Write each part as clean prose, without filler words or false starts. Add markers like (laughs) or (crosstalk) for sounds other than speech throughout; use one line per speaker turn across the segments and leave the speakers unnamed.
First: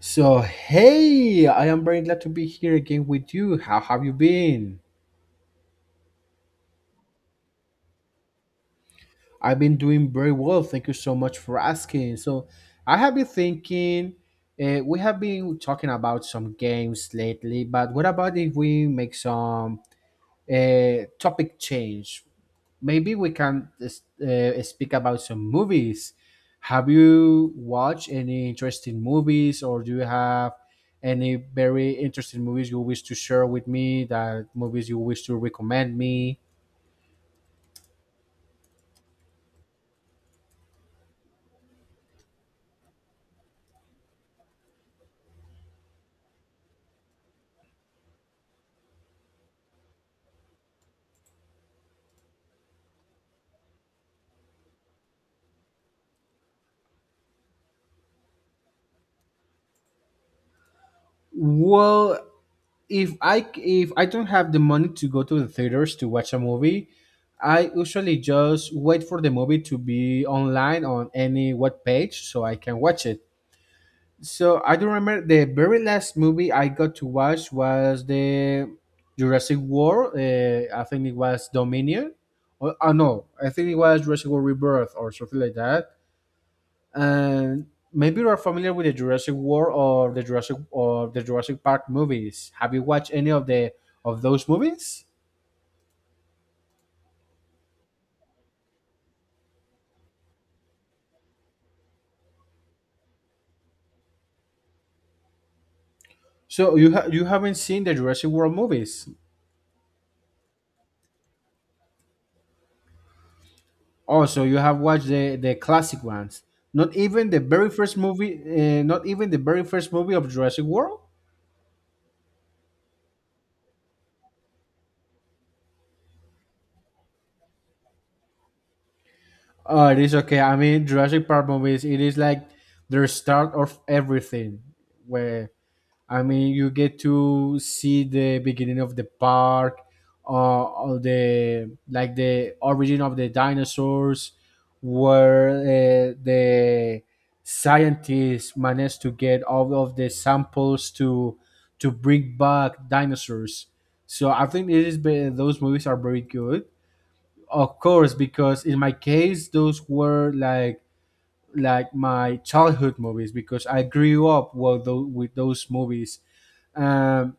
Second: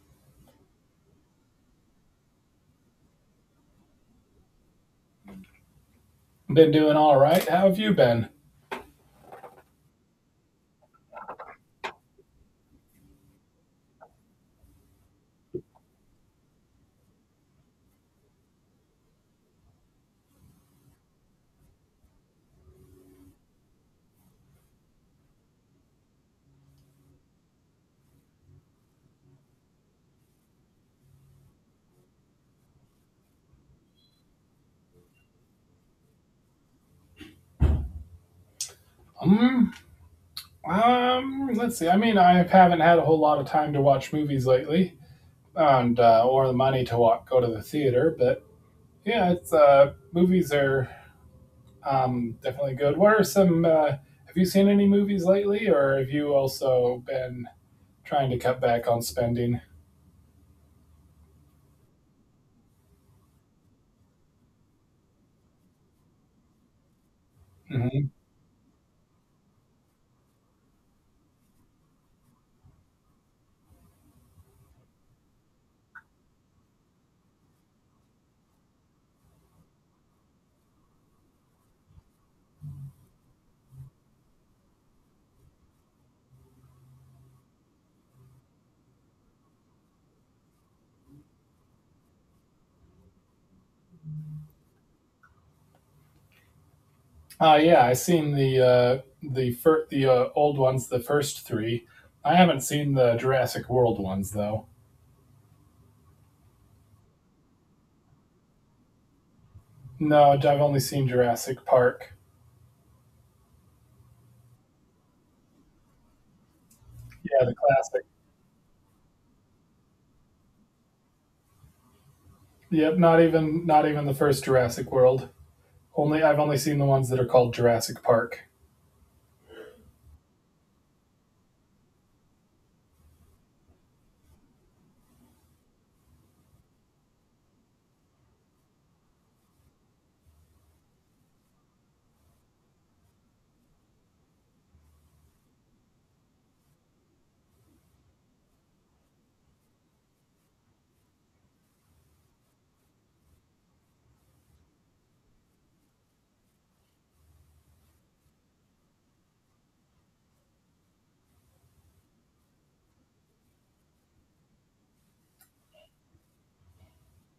So, hey, I am very glad to be here again with you. How have you been?
Been doing all right. How have you been?
I've been doing very well. Thank you so much for asking. So, I have been thinking, we have been talking about some games lately, but what about if we make some topic change. Maybe we can speak about some movies. Have you watched any interesting movies, or do you have any very interesting movies you wish to share with me? That movies you wish to recommend me?
Um, let's see. I mean, I haven't had a whole lot of time to watch movies lately, and or the money to go to the theater. But yeah, it's movies are definitely good. What are some? Have you seen any movies lately, or have you also been trying to cut back on spending?
Well, if I don't have the money to go to the theaters to watch a movie, I
Mm-hmm.
usually just wait for the movie to be online on any web page so I can watch it. So I do remember the very last movie I got to watch was the Jurassic World. I think it was Dominion. Or, no, I think it was Jurassic World Rebirth or something like that. And maybe you are familiar with the Jurassic World or the Jurassic Park movies. Have you watched any of the of those movies?
Yeah, I seen the the old ones, the first three. I haven't seen the Jurassic World ones though.
So you haven't seen the Jurassic World movies?
No, I've only seen Jurassic Park.
Also, you have watched the classic ones. Not even the
Yeah, the
very first
classic.
movie. Not even the very first movie of Jurassic World.
Yep, not even the first Jurassic World. Only I've only seen the ones that are called Jurassic Park.
Oh, it is okay. I mean, Jurassic Park movies. It is like their start of everything. Where I mean, you get to see the beginning of the park, all the like the origin of the dinosaurs, where the scientists managed to get all of the samples to bring back dinosaurs. So I think those movies are very good. Of course, because in my case, those were like my childhood movies because I grew up with those movies. Um,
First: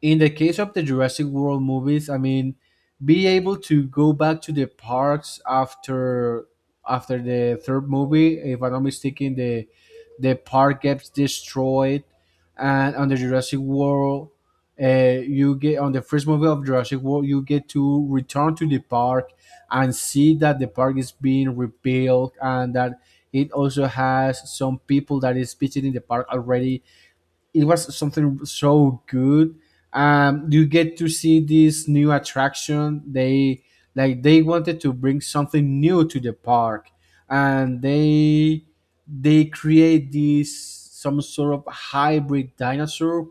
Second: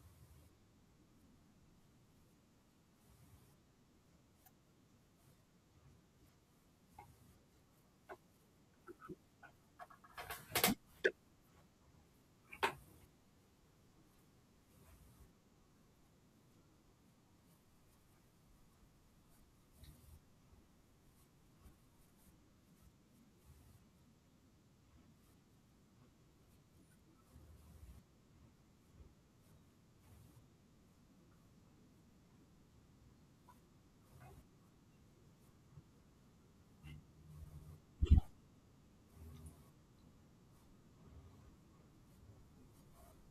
in the case of the Jurassic World movies, I mean, be able to go back to the parks after after the third movie, if I'm not mistaken, the park gets destroyed, and on the Jurassic World, you get on the first movie of Jurassic World, you get to return to the park and see that the park is being rebuilt and that it also has some people that is visiting the park already, it was something so good. You get to see this new attraction. They Like they wanted to bring something new to the park, and they create this some sort of hybrid dinosaur,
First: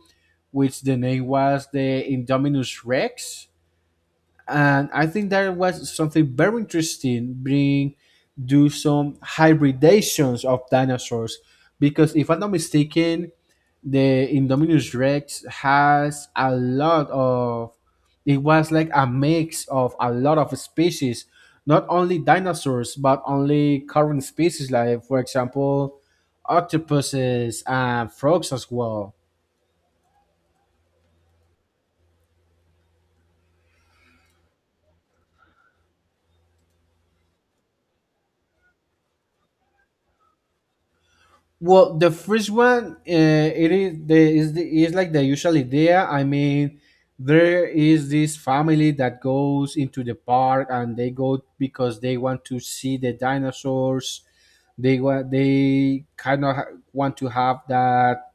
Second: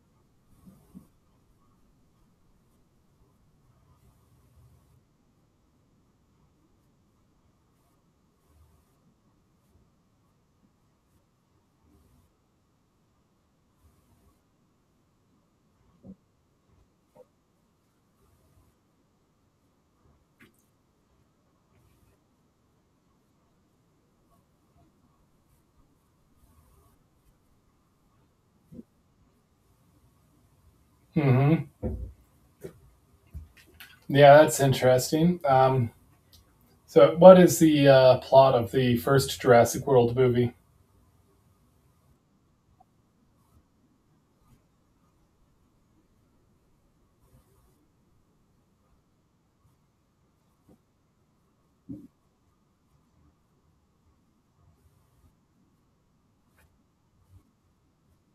which the name was the Indominus Rex, and I think that was something very interesting. Bring Do some hybridations of dinosaurs because, if I'm not mistaken, the Indominus Rex has a lot of, it was like a mix of a lot of species, not only dinosaurs but only current species like for example octopuses and frogs as well.
hmm Yeah, that's interesting. So, what is the plot of the first Jurassic World movie?
Well, the first one, it is the is the, is like the usual idea. I mean, there is this family that goes into the park and they go because they want to see the dinosaurs. They want they kind of ha- want to have that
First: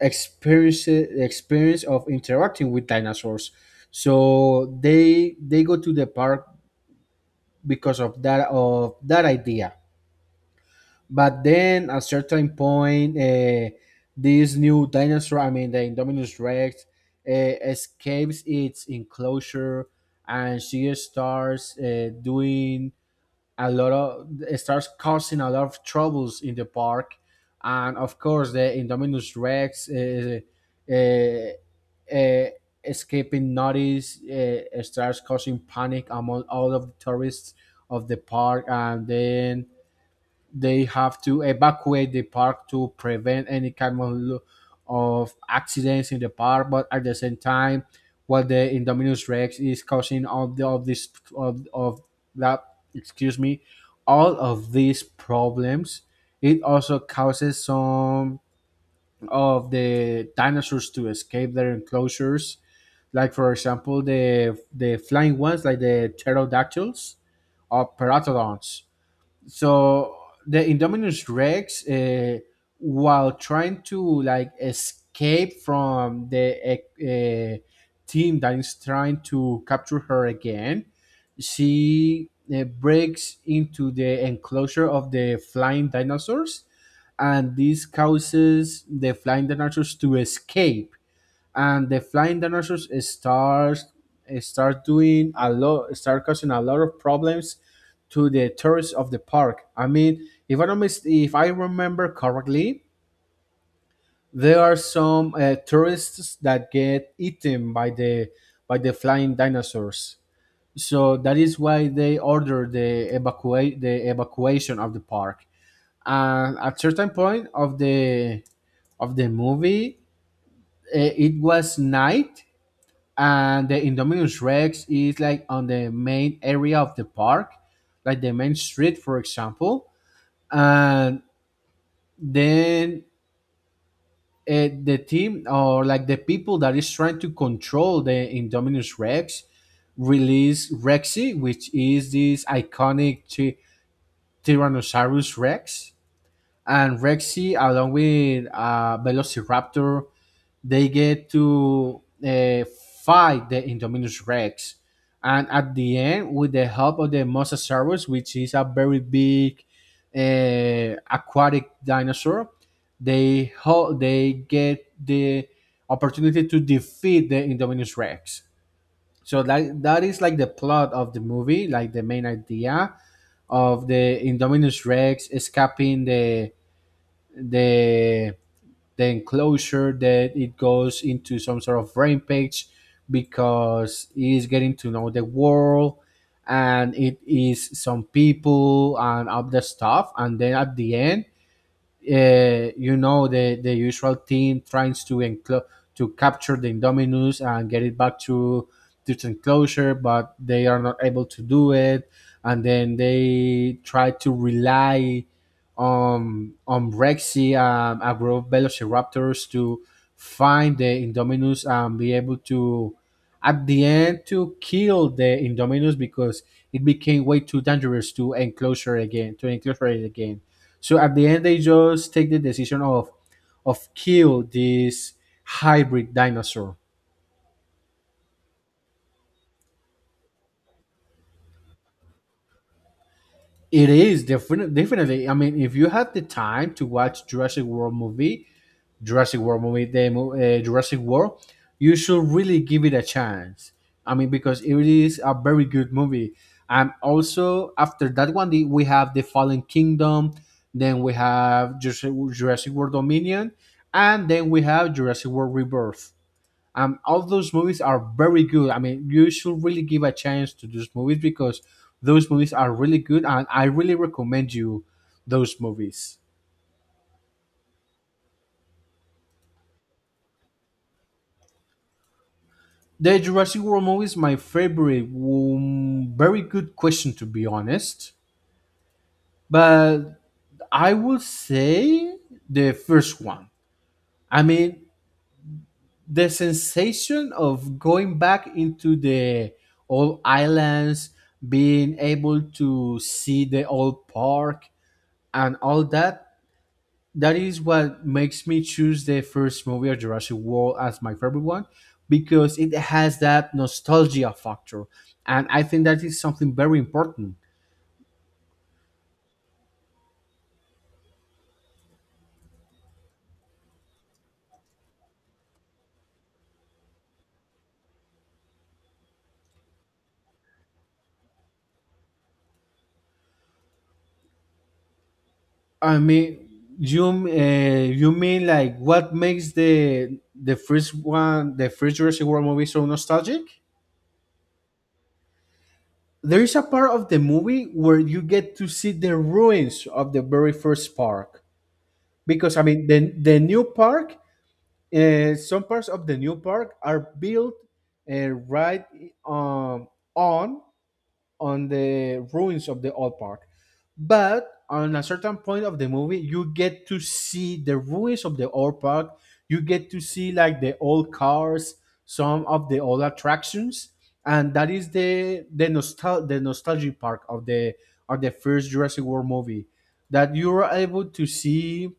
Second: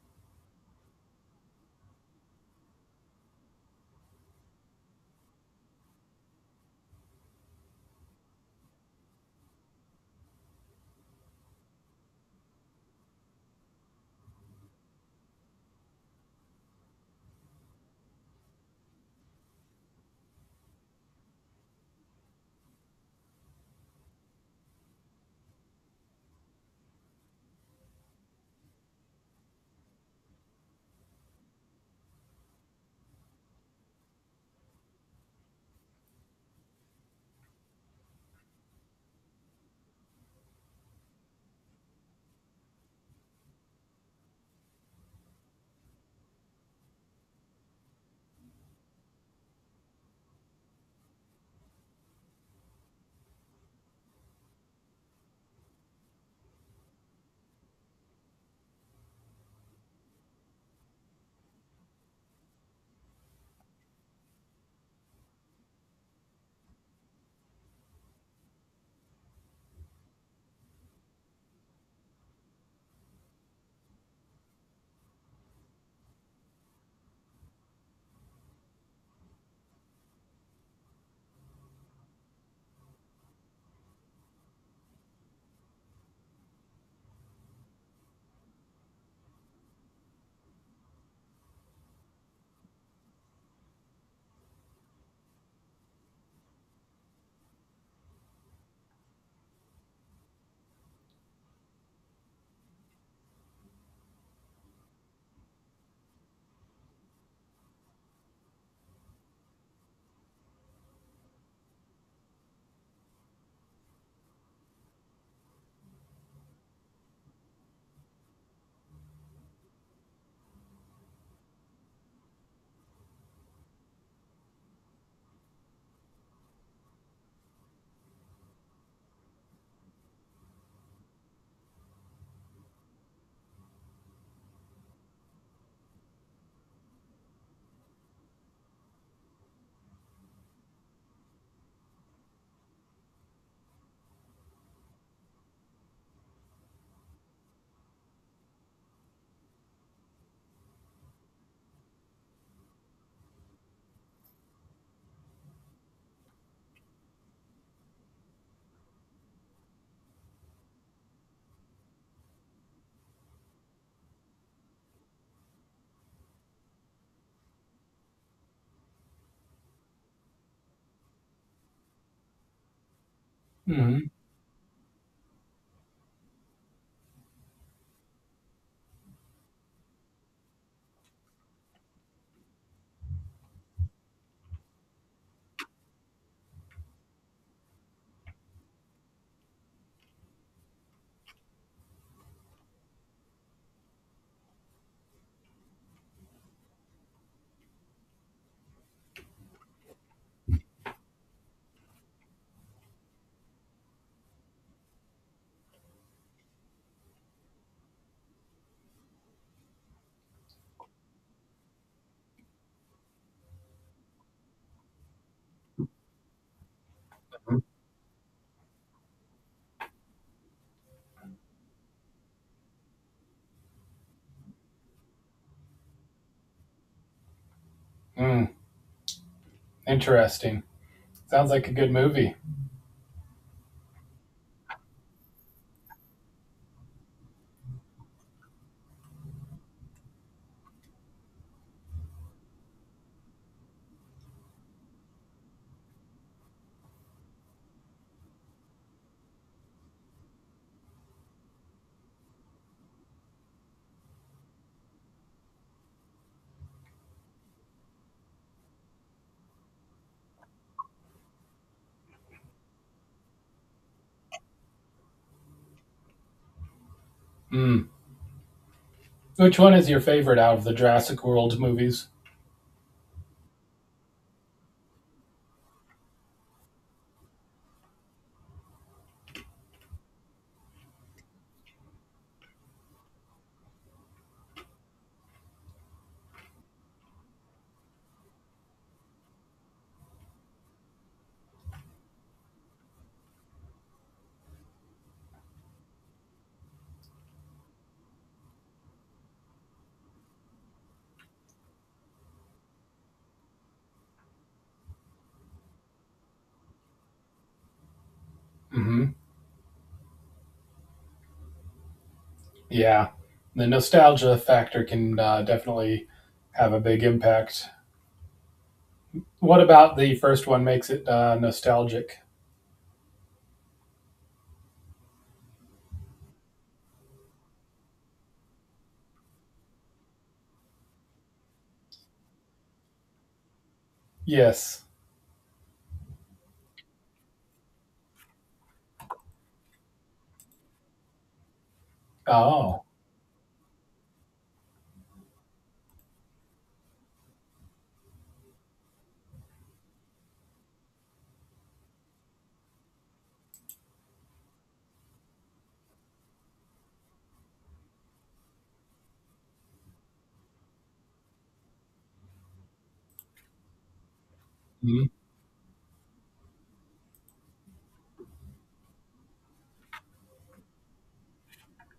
experience of interacting with dinosaurs. So they go to the park because of that idea, but then at certain point this new dinosaur, I mean the Indominus Rex, escapes its enclosure, and she starts doing a lot of starts causing a lot of troubles in the park. And of course the Indominus Rex, uh, uh, escaping notice, starts causing panic among all of the tourists of the park. And then they have to evacuate the park to prevent any kind of accidents in the park, but at the same time what the Indominus Rex is causing of the of this of that excuse me, all of these problems, it also causes some of the dinosaurs to escape their enclosures, like for example the flying ones like the pterodactyls or pteranodons. So the Indominus Rex, while trying to like escape from the team that is trying to capture her again, she breaks into the enclosure of the flying dinosaurs, and this causes the flying dinosaurs to escape. And the flying dinosaurs start causing a lot of problems to the tourists of the park. I mean, if I remember correctly, there are some tourists that get eaten by the flying dinosaurs. So that is why they order the evacuation of the park. And at certain point of the movie, it was night, and the Indominus Rex is like on the main area of the park, like the main street, for example. And then the team, or like the people that is trying to control the Indominus Rex, release Rexy, which is this iconic Tyrannosaurus Rex. And Rexy, along with Velociraptor, they get to fight the Indominus Rex. And at the end, with the help of the Mosasaurus, which is a very big aquatic dinosaur, they get the opportunity to defeat the Indominus Rex. So that is like the plot of the movie, like the main idea of
hmm
the Indominus Rex escaping the the enclosure, that it goes into some sort of rampage because it is getting to know the world and it is some people and all the stuff. And then at the end, you know, the usual team tries to capture the Indominus and get it back to its enclosure, but they are not able to do it, and then they try to rely on Rexy, a group of Velociraptors, to find the Indominus and be able to at the end to kill the Indominus because it became way too dangerous to enclosure it again. So at the end, they just take the decision of kill this hybrid dinosaur.
Mm, interesting. Sounds like a good movie.
It is definitely definitely. I mean, if you have the time to watch Jurassic World movie, the mo- Jurassic World, you should really give it a chance. I mean, because it is a very good movie. And also after that one, we have the Fallen Kingdom. Then we have Jurassic World Dominion, and then we have Jurassic World Rebirth. All those movies are very good. I mean, you should really give a chance to those movies because those movies are really good, and I really recommend you those movies.
Mm. Which one is your favorite out of the Jurassic World movies?
The Jurassic World movies, my favorite. Very good question, to be honest. But I would say the first one. I mean, the sensation of going back into the old islands, being able to see the old park and all that, that is what makes me choose the first movie of Jurassic World as my favorite one because it has that nostalgia factor, and I think that is something very important.
hmm Yeah, the nostalgia factor can definitely have a big impact. What about the first one makes it nostalgic?
I mean, you mean like what makes the first Jurassic World movie so nostalgic?
Yes.
There is a part of the movie where you get to see the ruins of the very first park because I
Oh,
mean the new park, some parts of the new park are built right um, on on the ruins of the old park, but on a certain point of the movie, you get to see the ruins of the old park. You get to see like the old cars, some of the old attractions, and that is
Mhm.
the nostalgia park of the first Jurassic World movie, that you are able to see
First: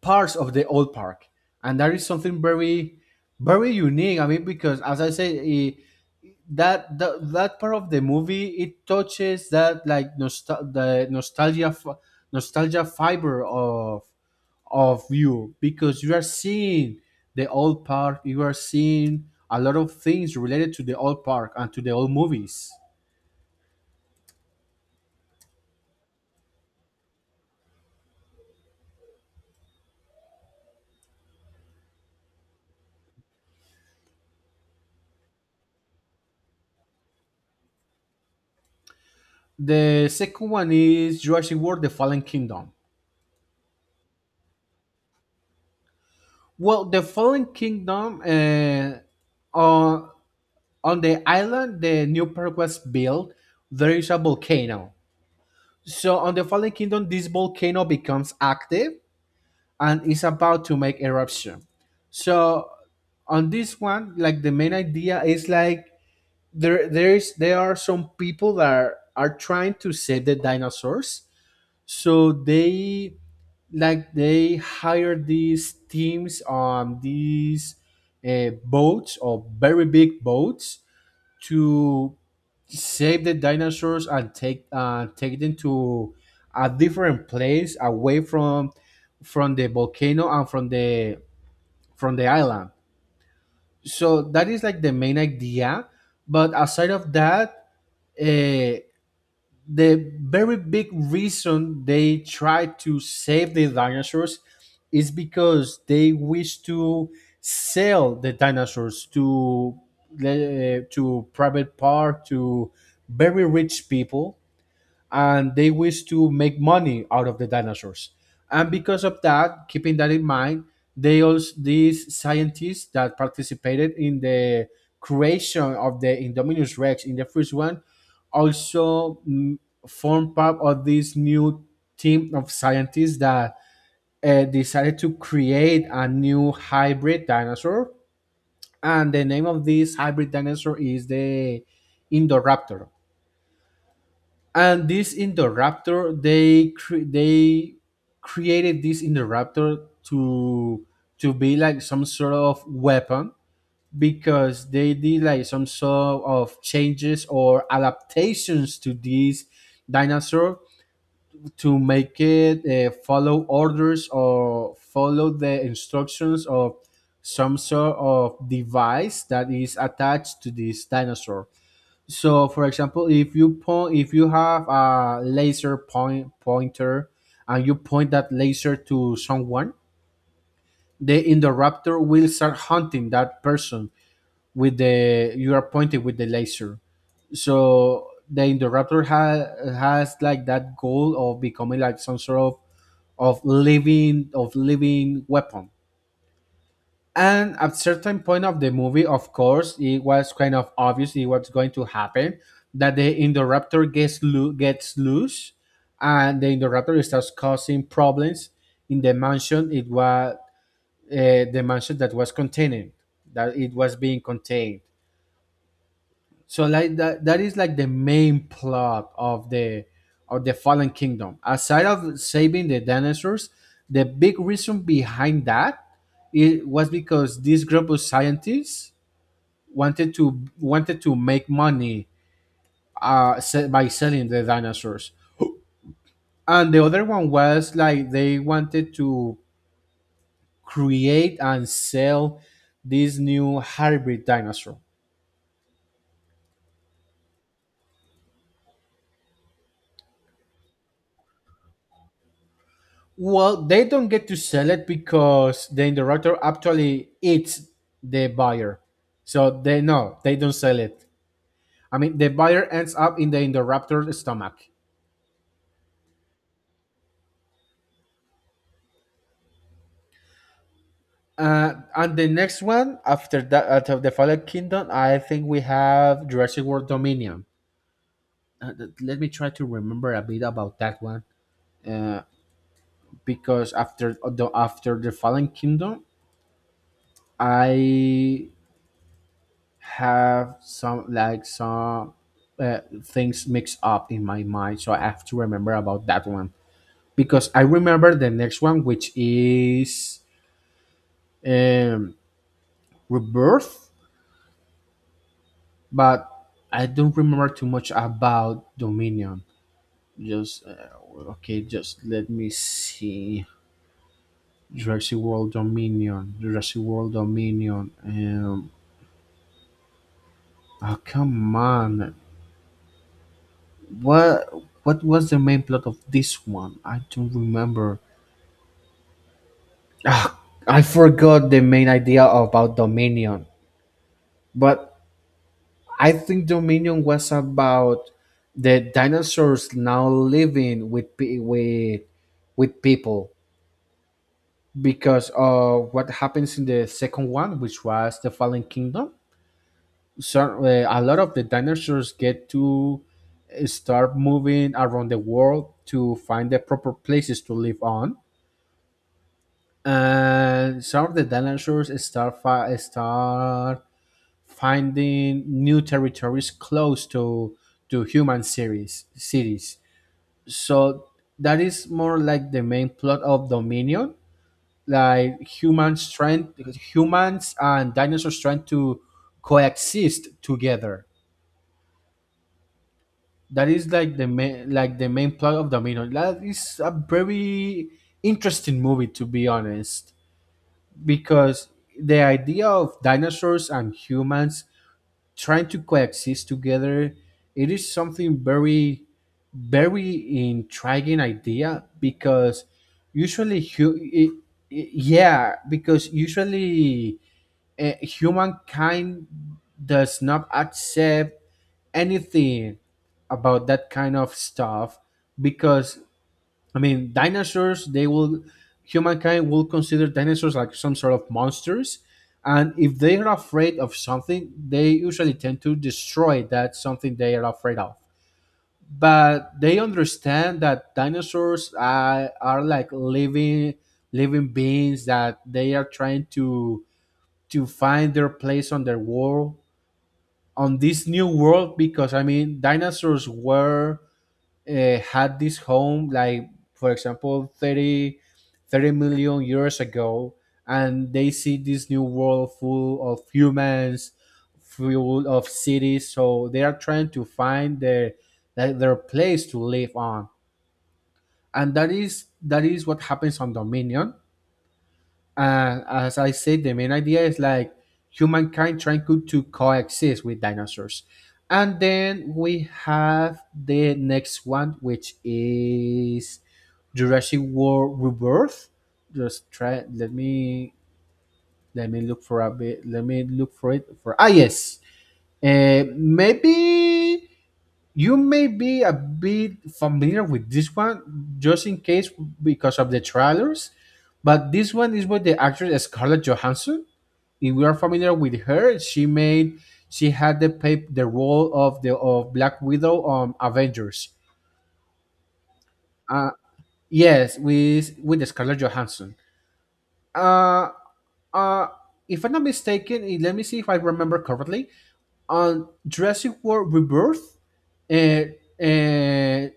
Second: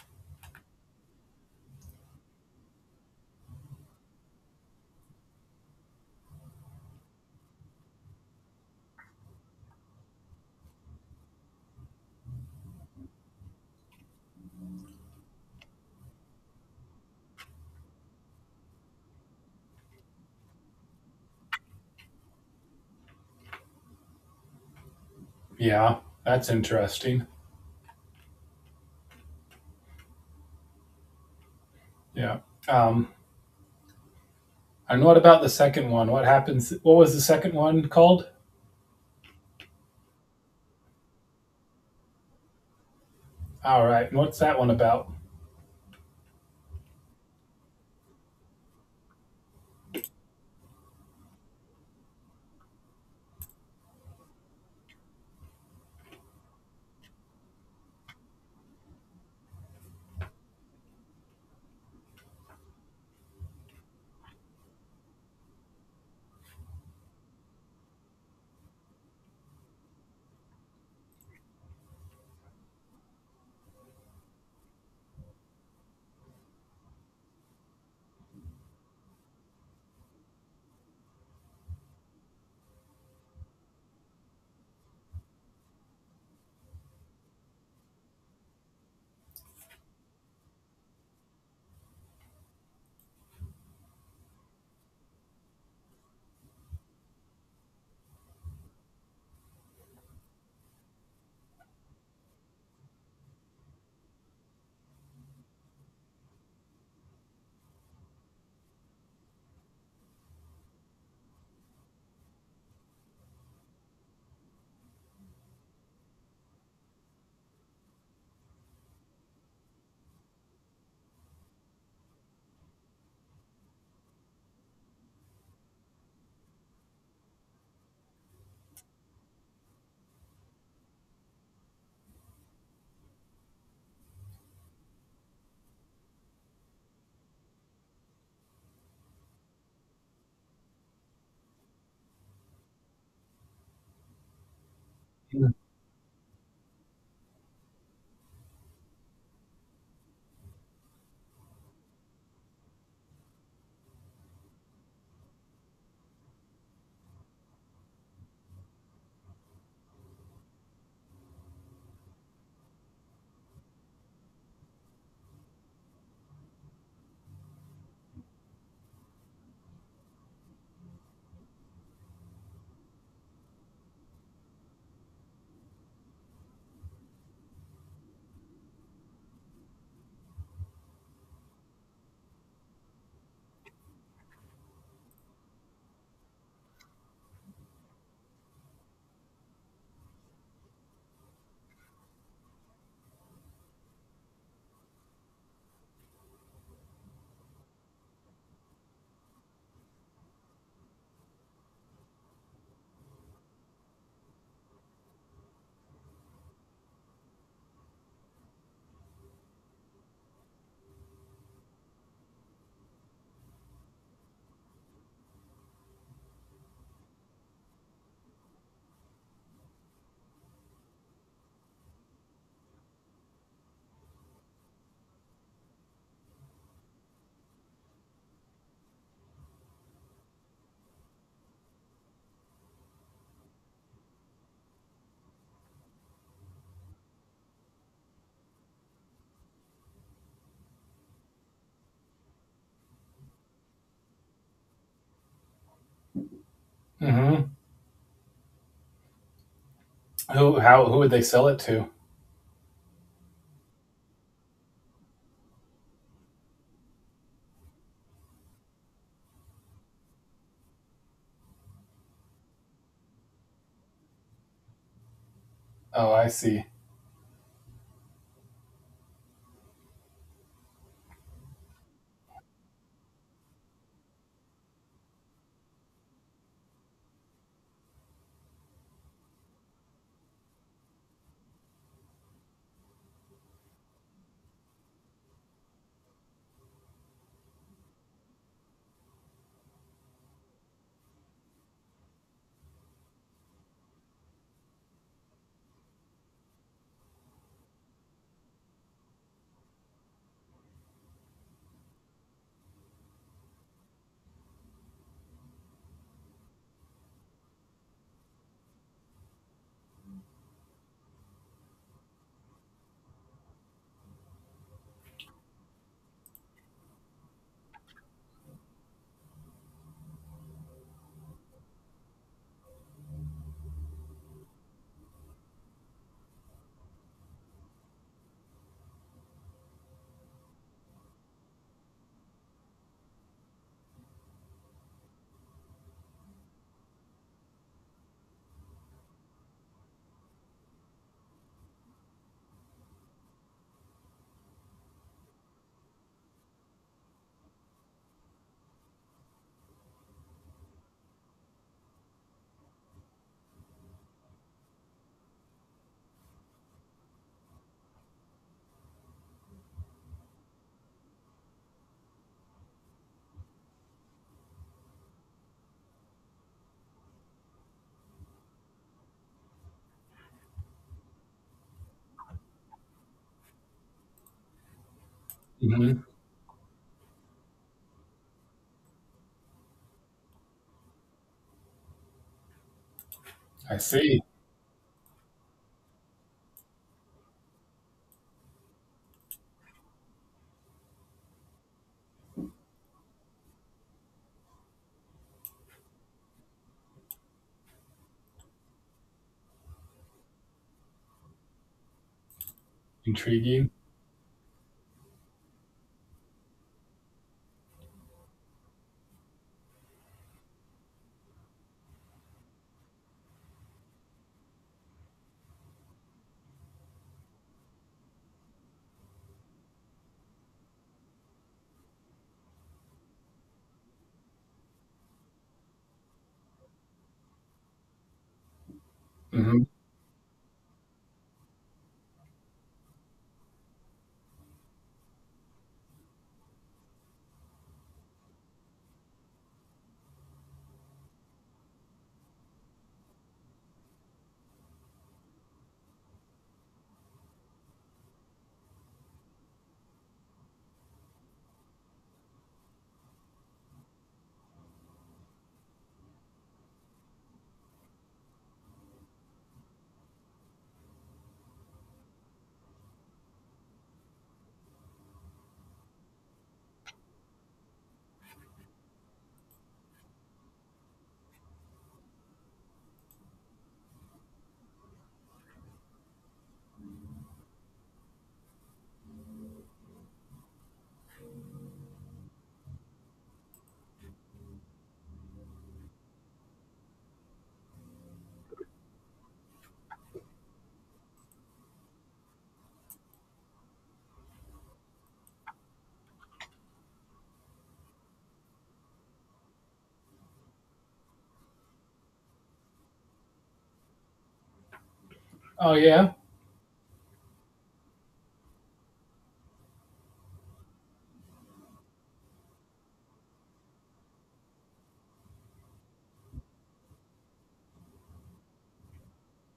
parts of the old park, and that is something very, very unique. I mean, because as I say, that part of the movie, it touches that like nostalgia fiber of you because you are seeing the old park, you are seeing a lot of things related to the old park and to the old movies.
Yeah. That's interesting. Yeah. Um, and what about the second one? What happens? What was the second one called?
The second one is Jurassic World: The Fallen Kingdom.
All right. And what's that one about?
Well, The Fallen Kingdom. Uh, On the island the new park was built, there is a volcano. So on the Fallen Kingdom, this volcano becomes active and is about to make eruption. So on this one, like the main idea is like there are some people that are trying to save the dinosaurs. So they they hire these teams on these boats or very big boats to save the dinosaurs and take take them to a different place away from the volcano and from the island, so that is like the main idea. But aside of that, uh, the very big reason they try to save the dinosaurs is because they wish to sell the dinosaurs to to private park, to very rich people, and they wish to make money out of the dinosaurs. And because of that, keeping that in mind, they also these scientists that participated in the creation of the Indominus Rex in the first one also formed part of this new team of scientists that decided to create a new hybrid dinosaur. And the name of this hybrid dinosaur is the Indoraptor. And this Indoraptor, they created this Indoraptor to be like some sort of weapon, because they did like some sort of changes or adaptations to this dinosaur to make it follow orders or follow the instructions of some sort of device that is attached to this dinosaur. So, for example, if you point, if you have a laser point pointer, and you point that laser to someone, the interrupter will start hunting that person with the you are pointing with the laser. So the interrupter has like that goal of becoming like some sort of of living weapon. And at certain point of the movie, of course, it was kind of obvious it was going to happen that the interrupter gets loose, and the interrupter starts causing problems in the mansion. It was the mansion that was containing that it was being contained. So like that is like the main plot of the Fallen Kingdom. Aside of saving the dinosaurs, the big reason behind that, it was because this group of scientists wanted to make money, by selling the dinosaurs. And the other one was like they wanted to create and sell this new hybrid dinosaur.
Mm-hmm. Who? How? Who would they sell it to?
Well, they don't get to sell it because the interruptor actually eats the buyer. So they no, they don't sell it. I mean, the buyer ends up in the interruptor's stomach.
Oh, I see.
And the next one after that, out of the Fallen Kingdom, I think we have Jurassic World Dominion. Let me try to remember a bit about that one. Uh, because after the Fallen Kingdom, I have some things mixed up in my mind, so I have to remember about that one because I remember the next one, which is um Rebirth, but I don't remember too much about Dominion. Just okay, just let me see. Jurassic World Dominion, Jurassic World Dominion. Oh, come on. What was the main plot of this one? I don't remember. Ah, I forgot the main idea about Dominion, but I think Dominion was about the dinosaurs now living with with people because of what happens in the second one, which was the Fallen Kingdom. So a lot of the dinosaurs get to start moving around the world to find the proper places to live on, and some of the dinosaurs start finding new territories close to human series cities. So that is more like the main plot of Dominion, like
Mm-hmm.
humans and dinosaurs trying to coexist together. That
I
is like
see.
the main plot of Dominion. That is a very interesting movie, to be honest, because the idea of dinosaurs and humans trying to coexist together, it is something very intriguing idea because usually
Intriguing.
hu- I- yeah, because usually humankind does not accept anything about that kind of stuff because, I mean, dinosaurs, they will, humankind will consider dinosaurs like some sort of monsters. And if they are afraid of something, they usually tend to destroy that something they are afraid of. But
Mm-hmm.
they understand that dinosaurs are like living beings that they are trying to find their place on their world, on this new world, because I mean dinosaurs were had this home like for example thirty million years ago, and they see this new world full of humans, full of cities, so they are trying to find their place to live on. And that is what happens on Dominion. As I said, the main idea is like humankind trying to coexist with dinosaurs. And then we have the next one, which is Jurassic World Rebirth. Just try. Let me look for a bit. Let me look for it. For, ah yes, maybe you may be a bit familiar with this one, just in case, because of the trailers, but this one is with the actress Scarlett Johansson. If we are familiar with her, she made she had the role of the of Black Widow on Avengers.
Oh yeah.
Uh, yes, with Scarlett Johansson. Uh, uh, if I'm not mistaken, eh, let me see if I remember correctly. On Jurassic World Rebirth, uh, uh,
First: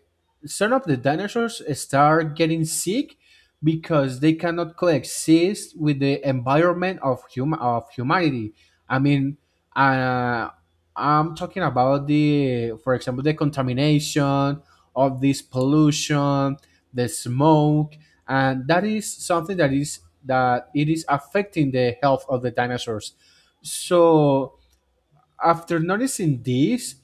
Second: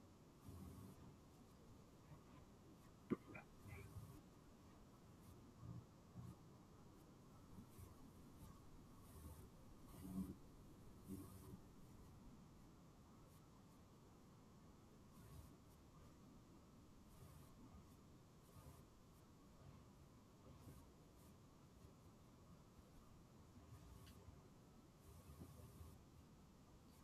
some of the dinosaurs start getting sick because they cannot coexist with the environment of humanity. I mean, uh, I'm talking about the, for example, the contamination of this pollution, the smoke, and that is something that is that it is affecting the health of the dinosaurs. So after noticing this,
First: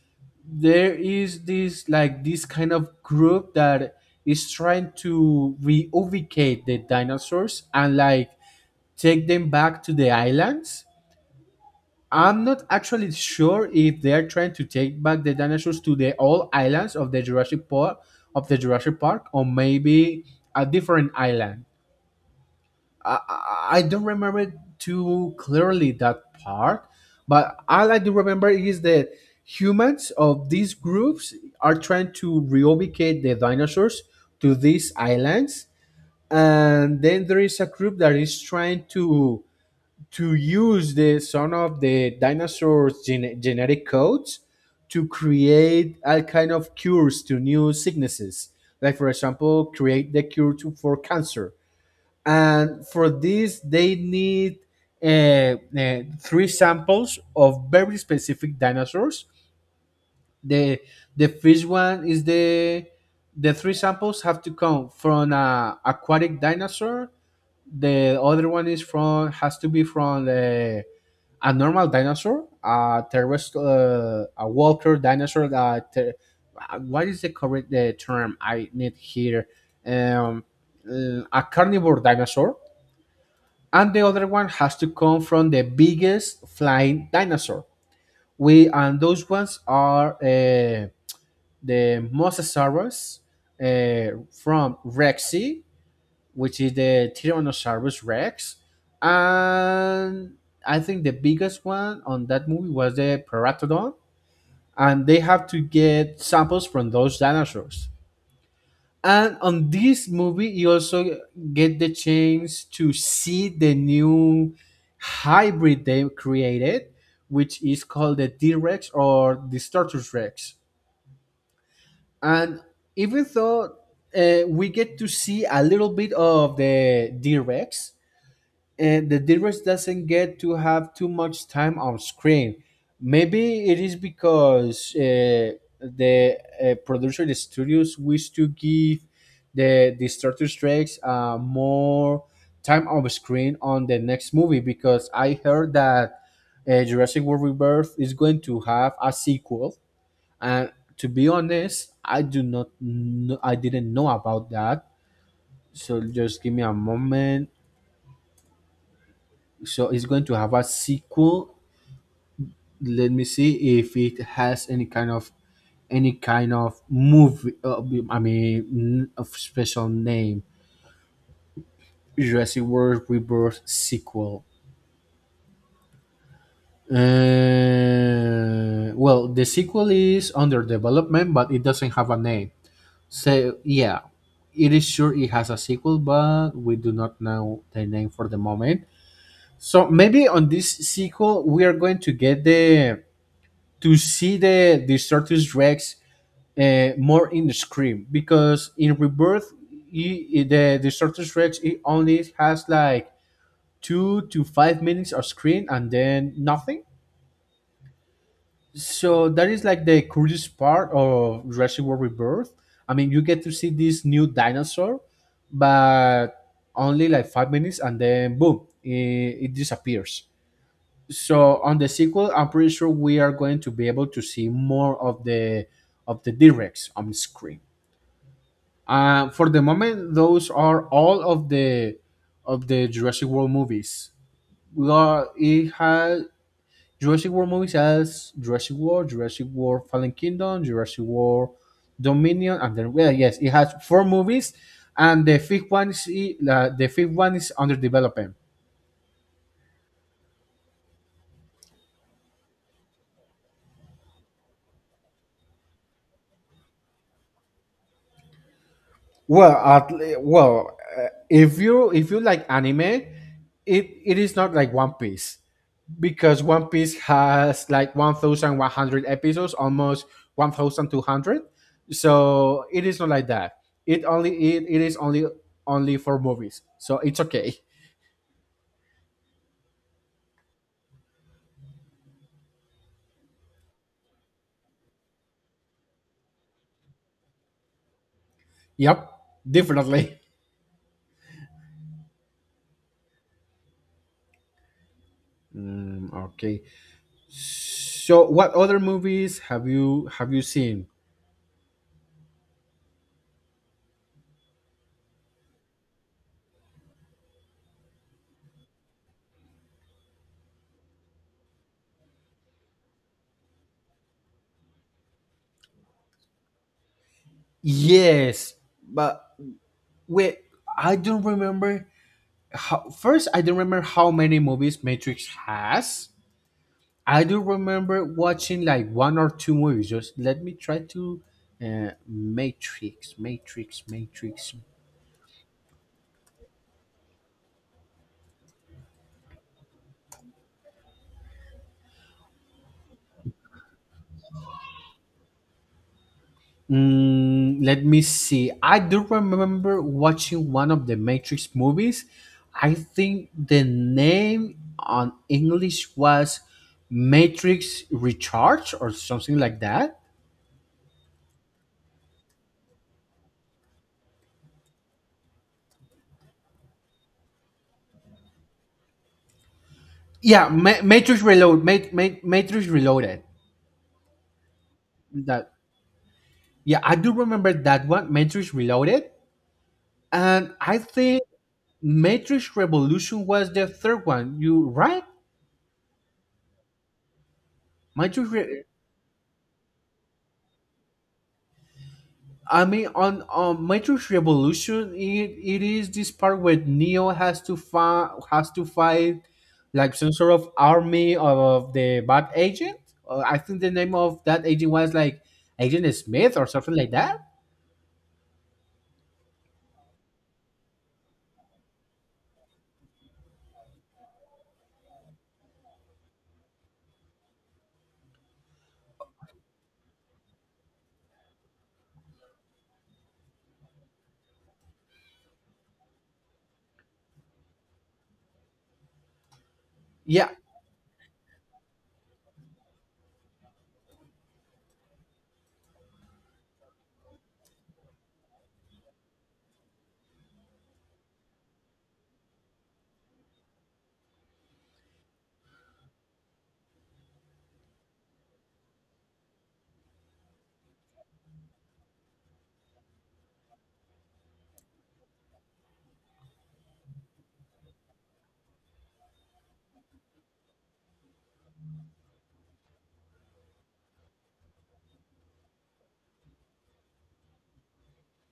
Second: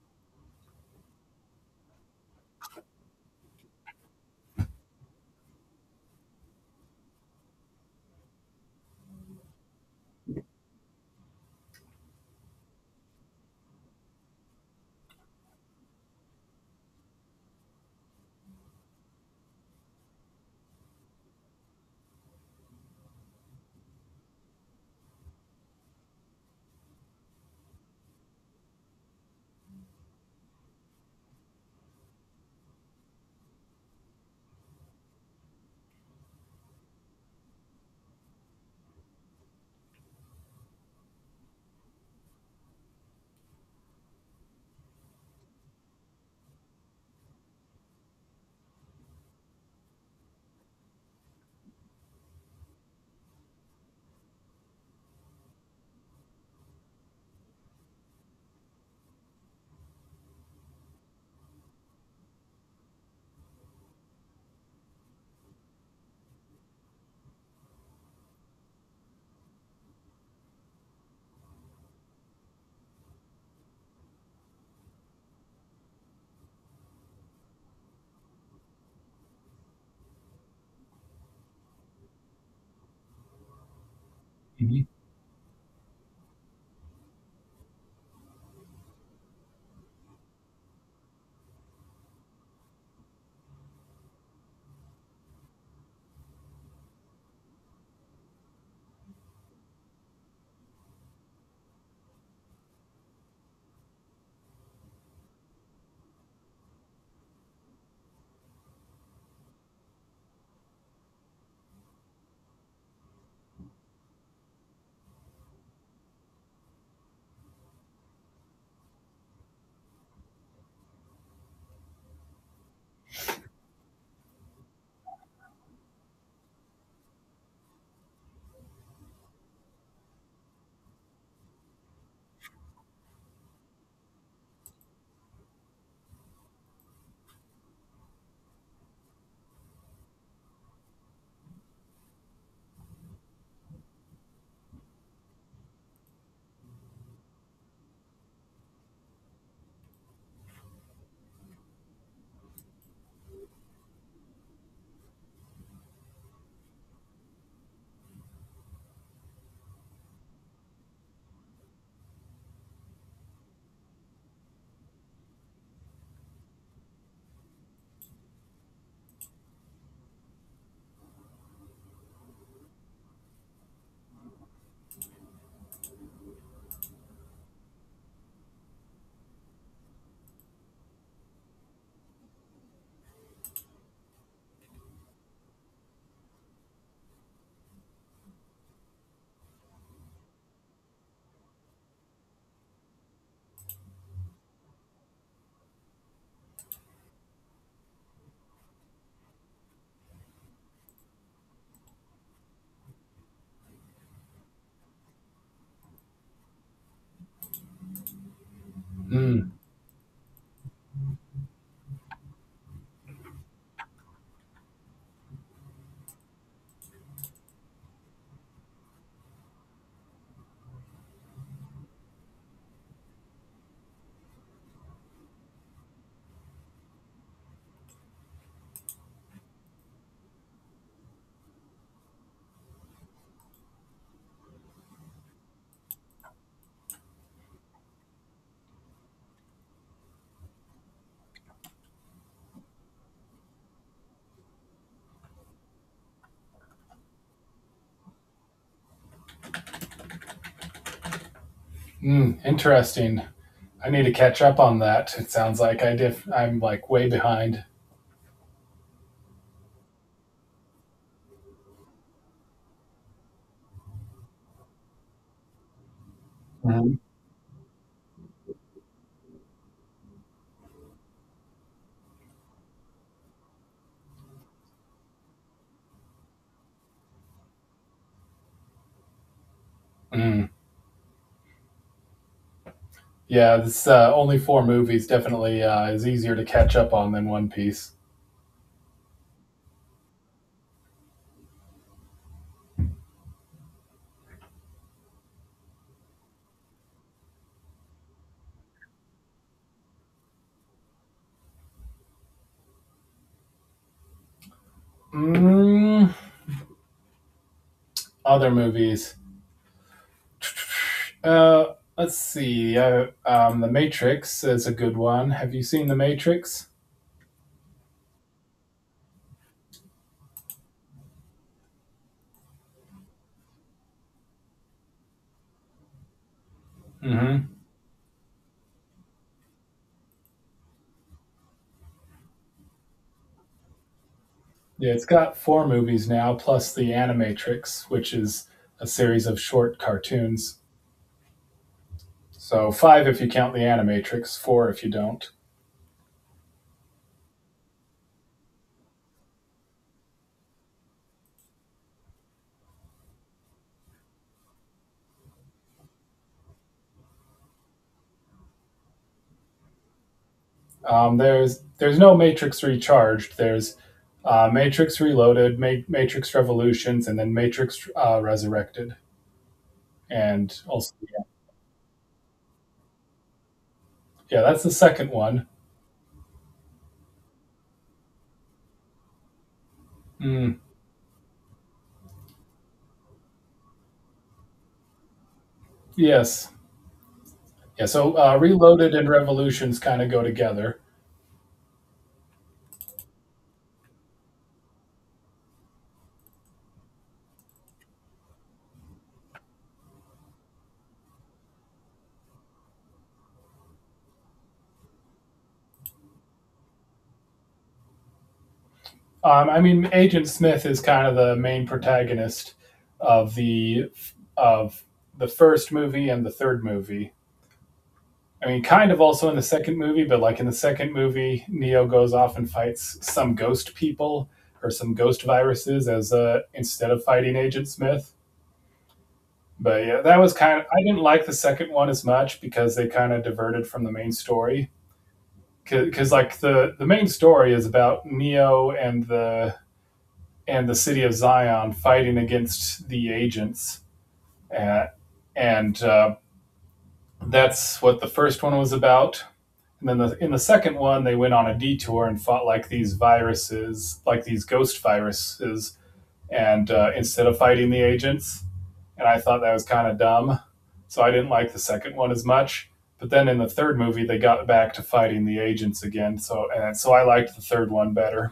there is this kind of group that is trying to reubicate the dinosaurs and like take them back to the islands. I'm not actually sure if they're trying to take back the dinosaurs to the old islands of the Jurassic Park or maybe a different island. I don't remember too clearly that part, but all I do remember is that humans of these groups are trying to reubicate the dinosaurs to these islands, and then there is a group that is trying to use the some of the genetic codes to create all kind of cures to new sicknesses. Like, for example, create the cure for cancer. And for this, they need three samples of very specific dinosaurs. The first one is the three samples have to come from a aquatic dinosaur. The other one is from has to be from the a normal dinosaur, a terrestrial, a walker dinosaur. What is the correct term I need here? Um, a carnivore dinosaur, and the other one has
Mm-hmm.
to come from the biggest flying dinosaur. We, and those ones are the Mosasaurus, from Rexy, which is the Tyrannosaurus Rex, and I think the biggest one on that movie was the Pteranodon, and they have to get samples from those dinosaurs. And on this movie, you also get the chance to see the new hybrid they created, which is called the D Rex or the Status Rex. And even though we get to see a little bit of the D Rex, and the Dilrush doesn't get to have too much time on screen. Maybe it is because the producer, the studios, wish to give the Star Trek Strikes more time on screen on the next movie, because I heard that Jurassic World Rebirth is going to have a sequel. And to be honest, I do not, I didn't know about that. So just give me a moment. So it's going to have a sequel. Let me see if it has any kind of movie, I mean, of special name. Jurassic World Rebirth sequel. Well, the sequel is under development, but it doesn't have a name. So yeah, it is sure it has a sequel, but we do not know the name for the moment. So maybe on this sequel, we are going to get the to see the Stratus Rex more in the screen because in Rebirth, the Stratus Rex, it only has like 2 to 5 minutes of screen and then nothing. So that
Mm,
is like the curious part of Jurassic World Rebirth. I mean, you get to see this new dinosaur, but only like 5 minutes and then boom, it disappears. So on the sequel, I'm pretty sure we are going to be able to see more of the directs on screen. For the moment, those are all of the Jurassic World movies. We are it has Jurassic World movies as Jurassic World, Fallen Kingdom, Jurassic World Dominion, and then, well, yes, it has four movies, and the fifth one is the fifth one is under development.
interesting. I need to catch up on that. It sounds like I'm like way behind.
Well, at, well, if you like anime, it is not like One Piece because One Piece
Mhm.
has like 1,100 episodes, almost 1,200. So it is not like that. It only it is only only for movies. So it's okay. (laughs)
Mm. Yeah, this only four movies definitely is easier to catch up on than One Piece.
Yep, definitely. Mm, okay. So what other movies have you seen?
Mm, other movies. Let's see. The Matrix is a good one. Have you seen The Matrix?
Yes, but wait, I don't remember how, first, I don't remember how many movies Matrix has. I do
Mm-hmm.
remember watching like one or two movies. Just let me try to Matrix, Matrix, Matrix.
Yeah, it's got four movies now, plus The Animatrix, which is a series of short cartoons. So five if you count The Animatrix, four if you don't.
Mm, let me see. I do remember watching one of the Matrix movies. I think the name on English was Matrix Recharge or something like that.
There's no Matrix Recharged. There's Matrix Reloaded, Matrix Revolutions, and then Matrix Resurrected.
Yeah,
And also,
Matrix Reload, Matrix Reloaded.
yeah, that's the second one.
That, yeah, I do remember that one, Matrix Reloaded. And
Mm,
I think Matrix Revolution was the third one. You right?
yes, yeah. So
Matrix Re-
Reloaded and Revolutions kind of go together.
I mean on Matrix Revolution, it is this part where Neo has to fight like some sort of army of the bad agent. I think the name of that agent was like Agent Smith or something like that.
I mean, Agent Smith is kind of the main protagonist of the of the first movie and the third movie. I mean, kind of also in the second movie, but like in the second movie, Neo goes off and fights some ghost people or some ghost viruses as instead of fighting Agent Smith. But yeah, that
Yeah.
was kind of I didn't like the second one as much because they kind of diverted from the main story. Because like the main story is about Neo and the city of Zion fighting against the agents, uh, and that's what the first one was about. And then in the second one, they went on a detour and fought like these viruses, like these ghost viruses, and instead of fighting the agents. And I thought that was kind of dumb. So I didn't like the second one as much. But then in the third movie, they got back to fighting the agents again. So and so I liked the third one better.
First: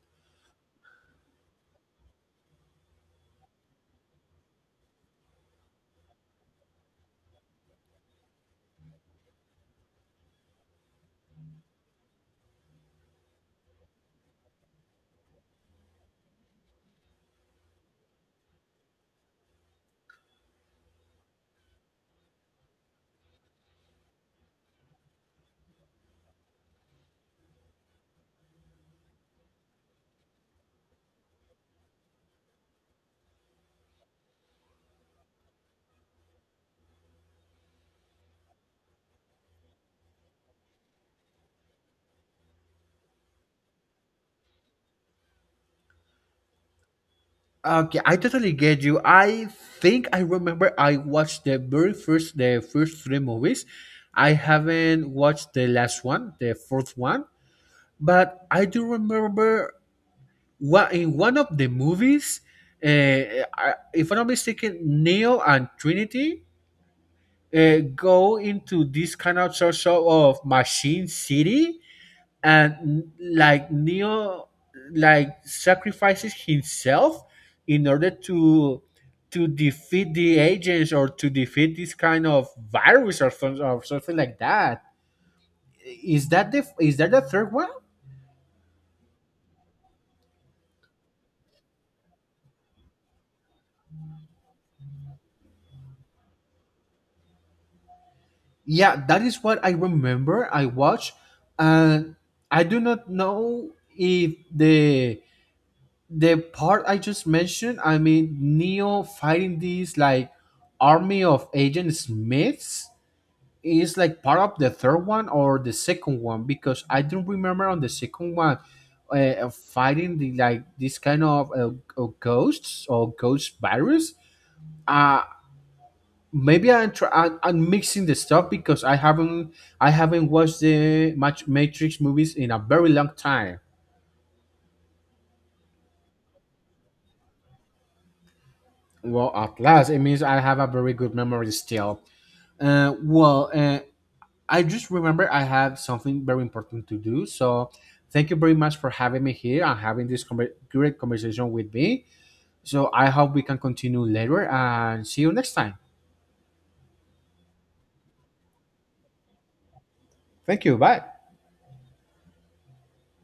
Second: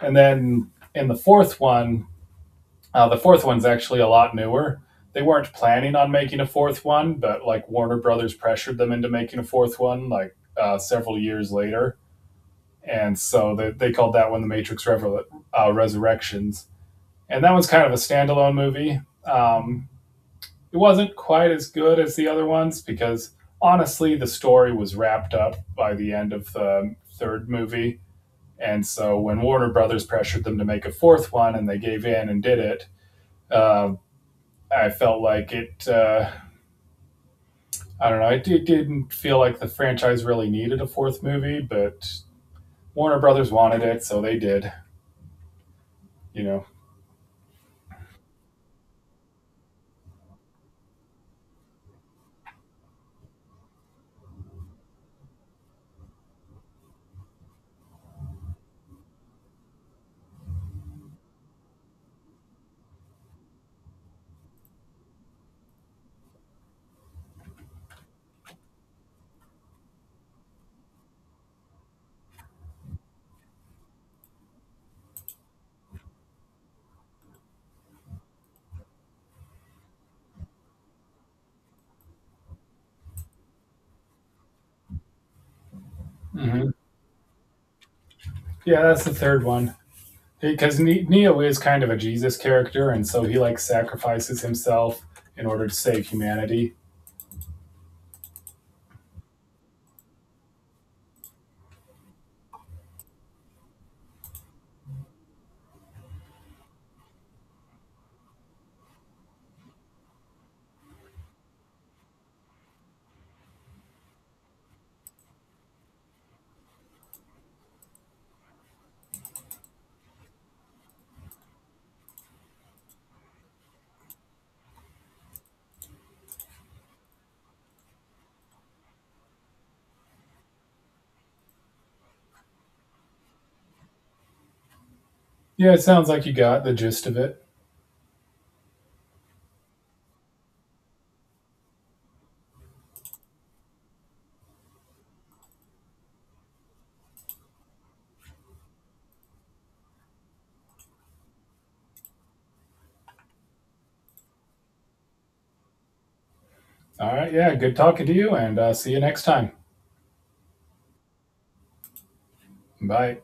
And then in the fourth one, the fourth one's actually a lot newer. They weren't planning on making a fourth one, but like Warner Brothers pressured them into making a fourth one, like several years later, and so they called that one the Matrix Resurrections, and that one's kind of a standalone movie. It wasn't quite as good as the other ones because honestly, the story was wrapped up by the end of the third movie, and so when Warner Brothers pressured them to make a fourth one, and they gave in and did it, uh, I felt like it. I don't know. It didn't feel like the franchise really needed a fourth movie, but Warner Brothers wanted it, so they did. You know.
Okay, I totally get you. I think I remember I watched the very first the first three movies. I haven't watched the last one, the fourth one, but I do remember what in one of the movies, I, if I'm not mistaken, Neo and Trinity go into this kind of sort of machine city, and like Neo like sacrifices himself in order to defeat the agents or to defeat this kind of virus, or something like that. Is that
Mm-hmm.
the third one?
Yeah, that's the third one. Because Neo is kind of a Jesus character, and so he like sacrifices himself in order to save humanity.
Yeah, that is what I remember. I watched, and I do not know if the part I just mentioned. I mean, Neo fighting these like army of Agent Smiths is like part of the third one or the second one because I don't remember on the second one fighting the like this kind of ghosts or ghost virus. Uh Maybe I'm, I'm mixing the stuff because I haven't watched the Matrix movies in a very long time.
Yeah, it sounds like you got the gist of it.
Well, at last, it means I have a very good memory still. Well, I just remember I have something very important to do. So thank you very much for having me here and having this great conversation with me. So I hope we can continue later and see you next time.
All right, yeah, good talking to you, and see you next time.
Thank you. Bye.
Bye.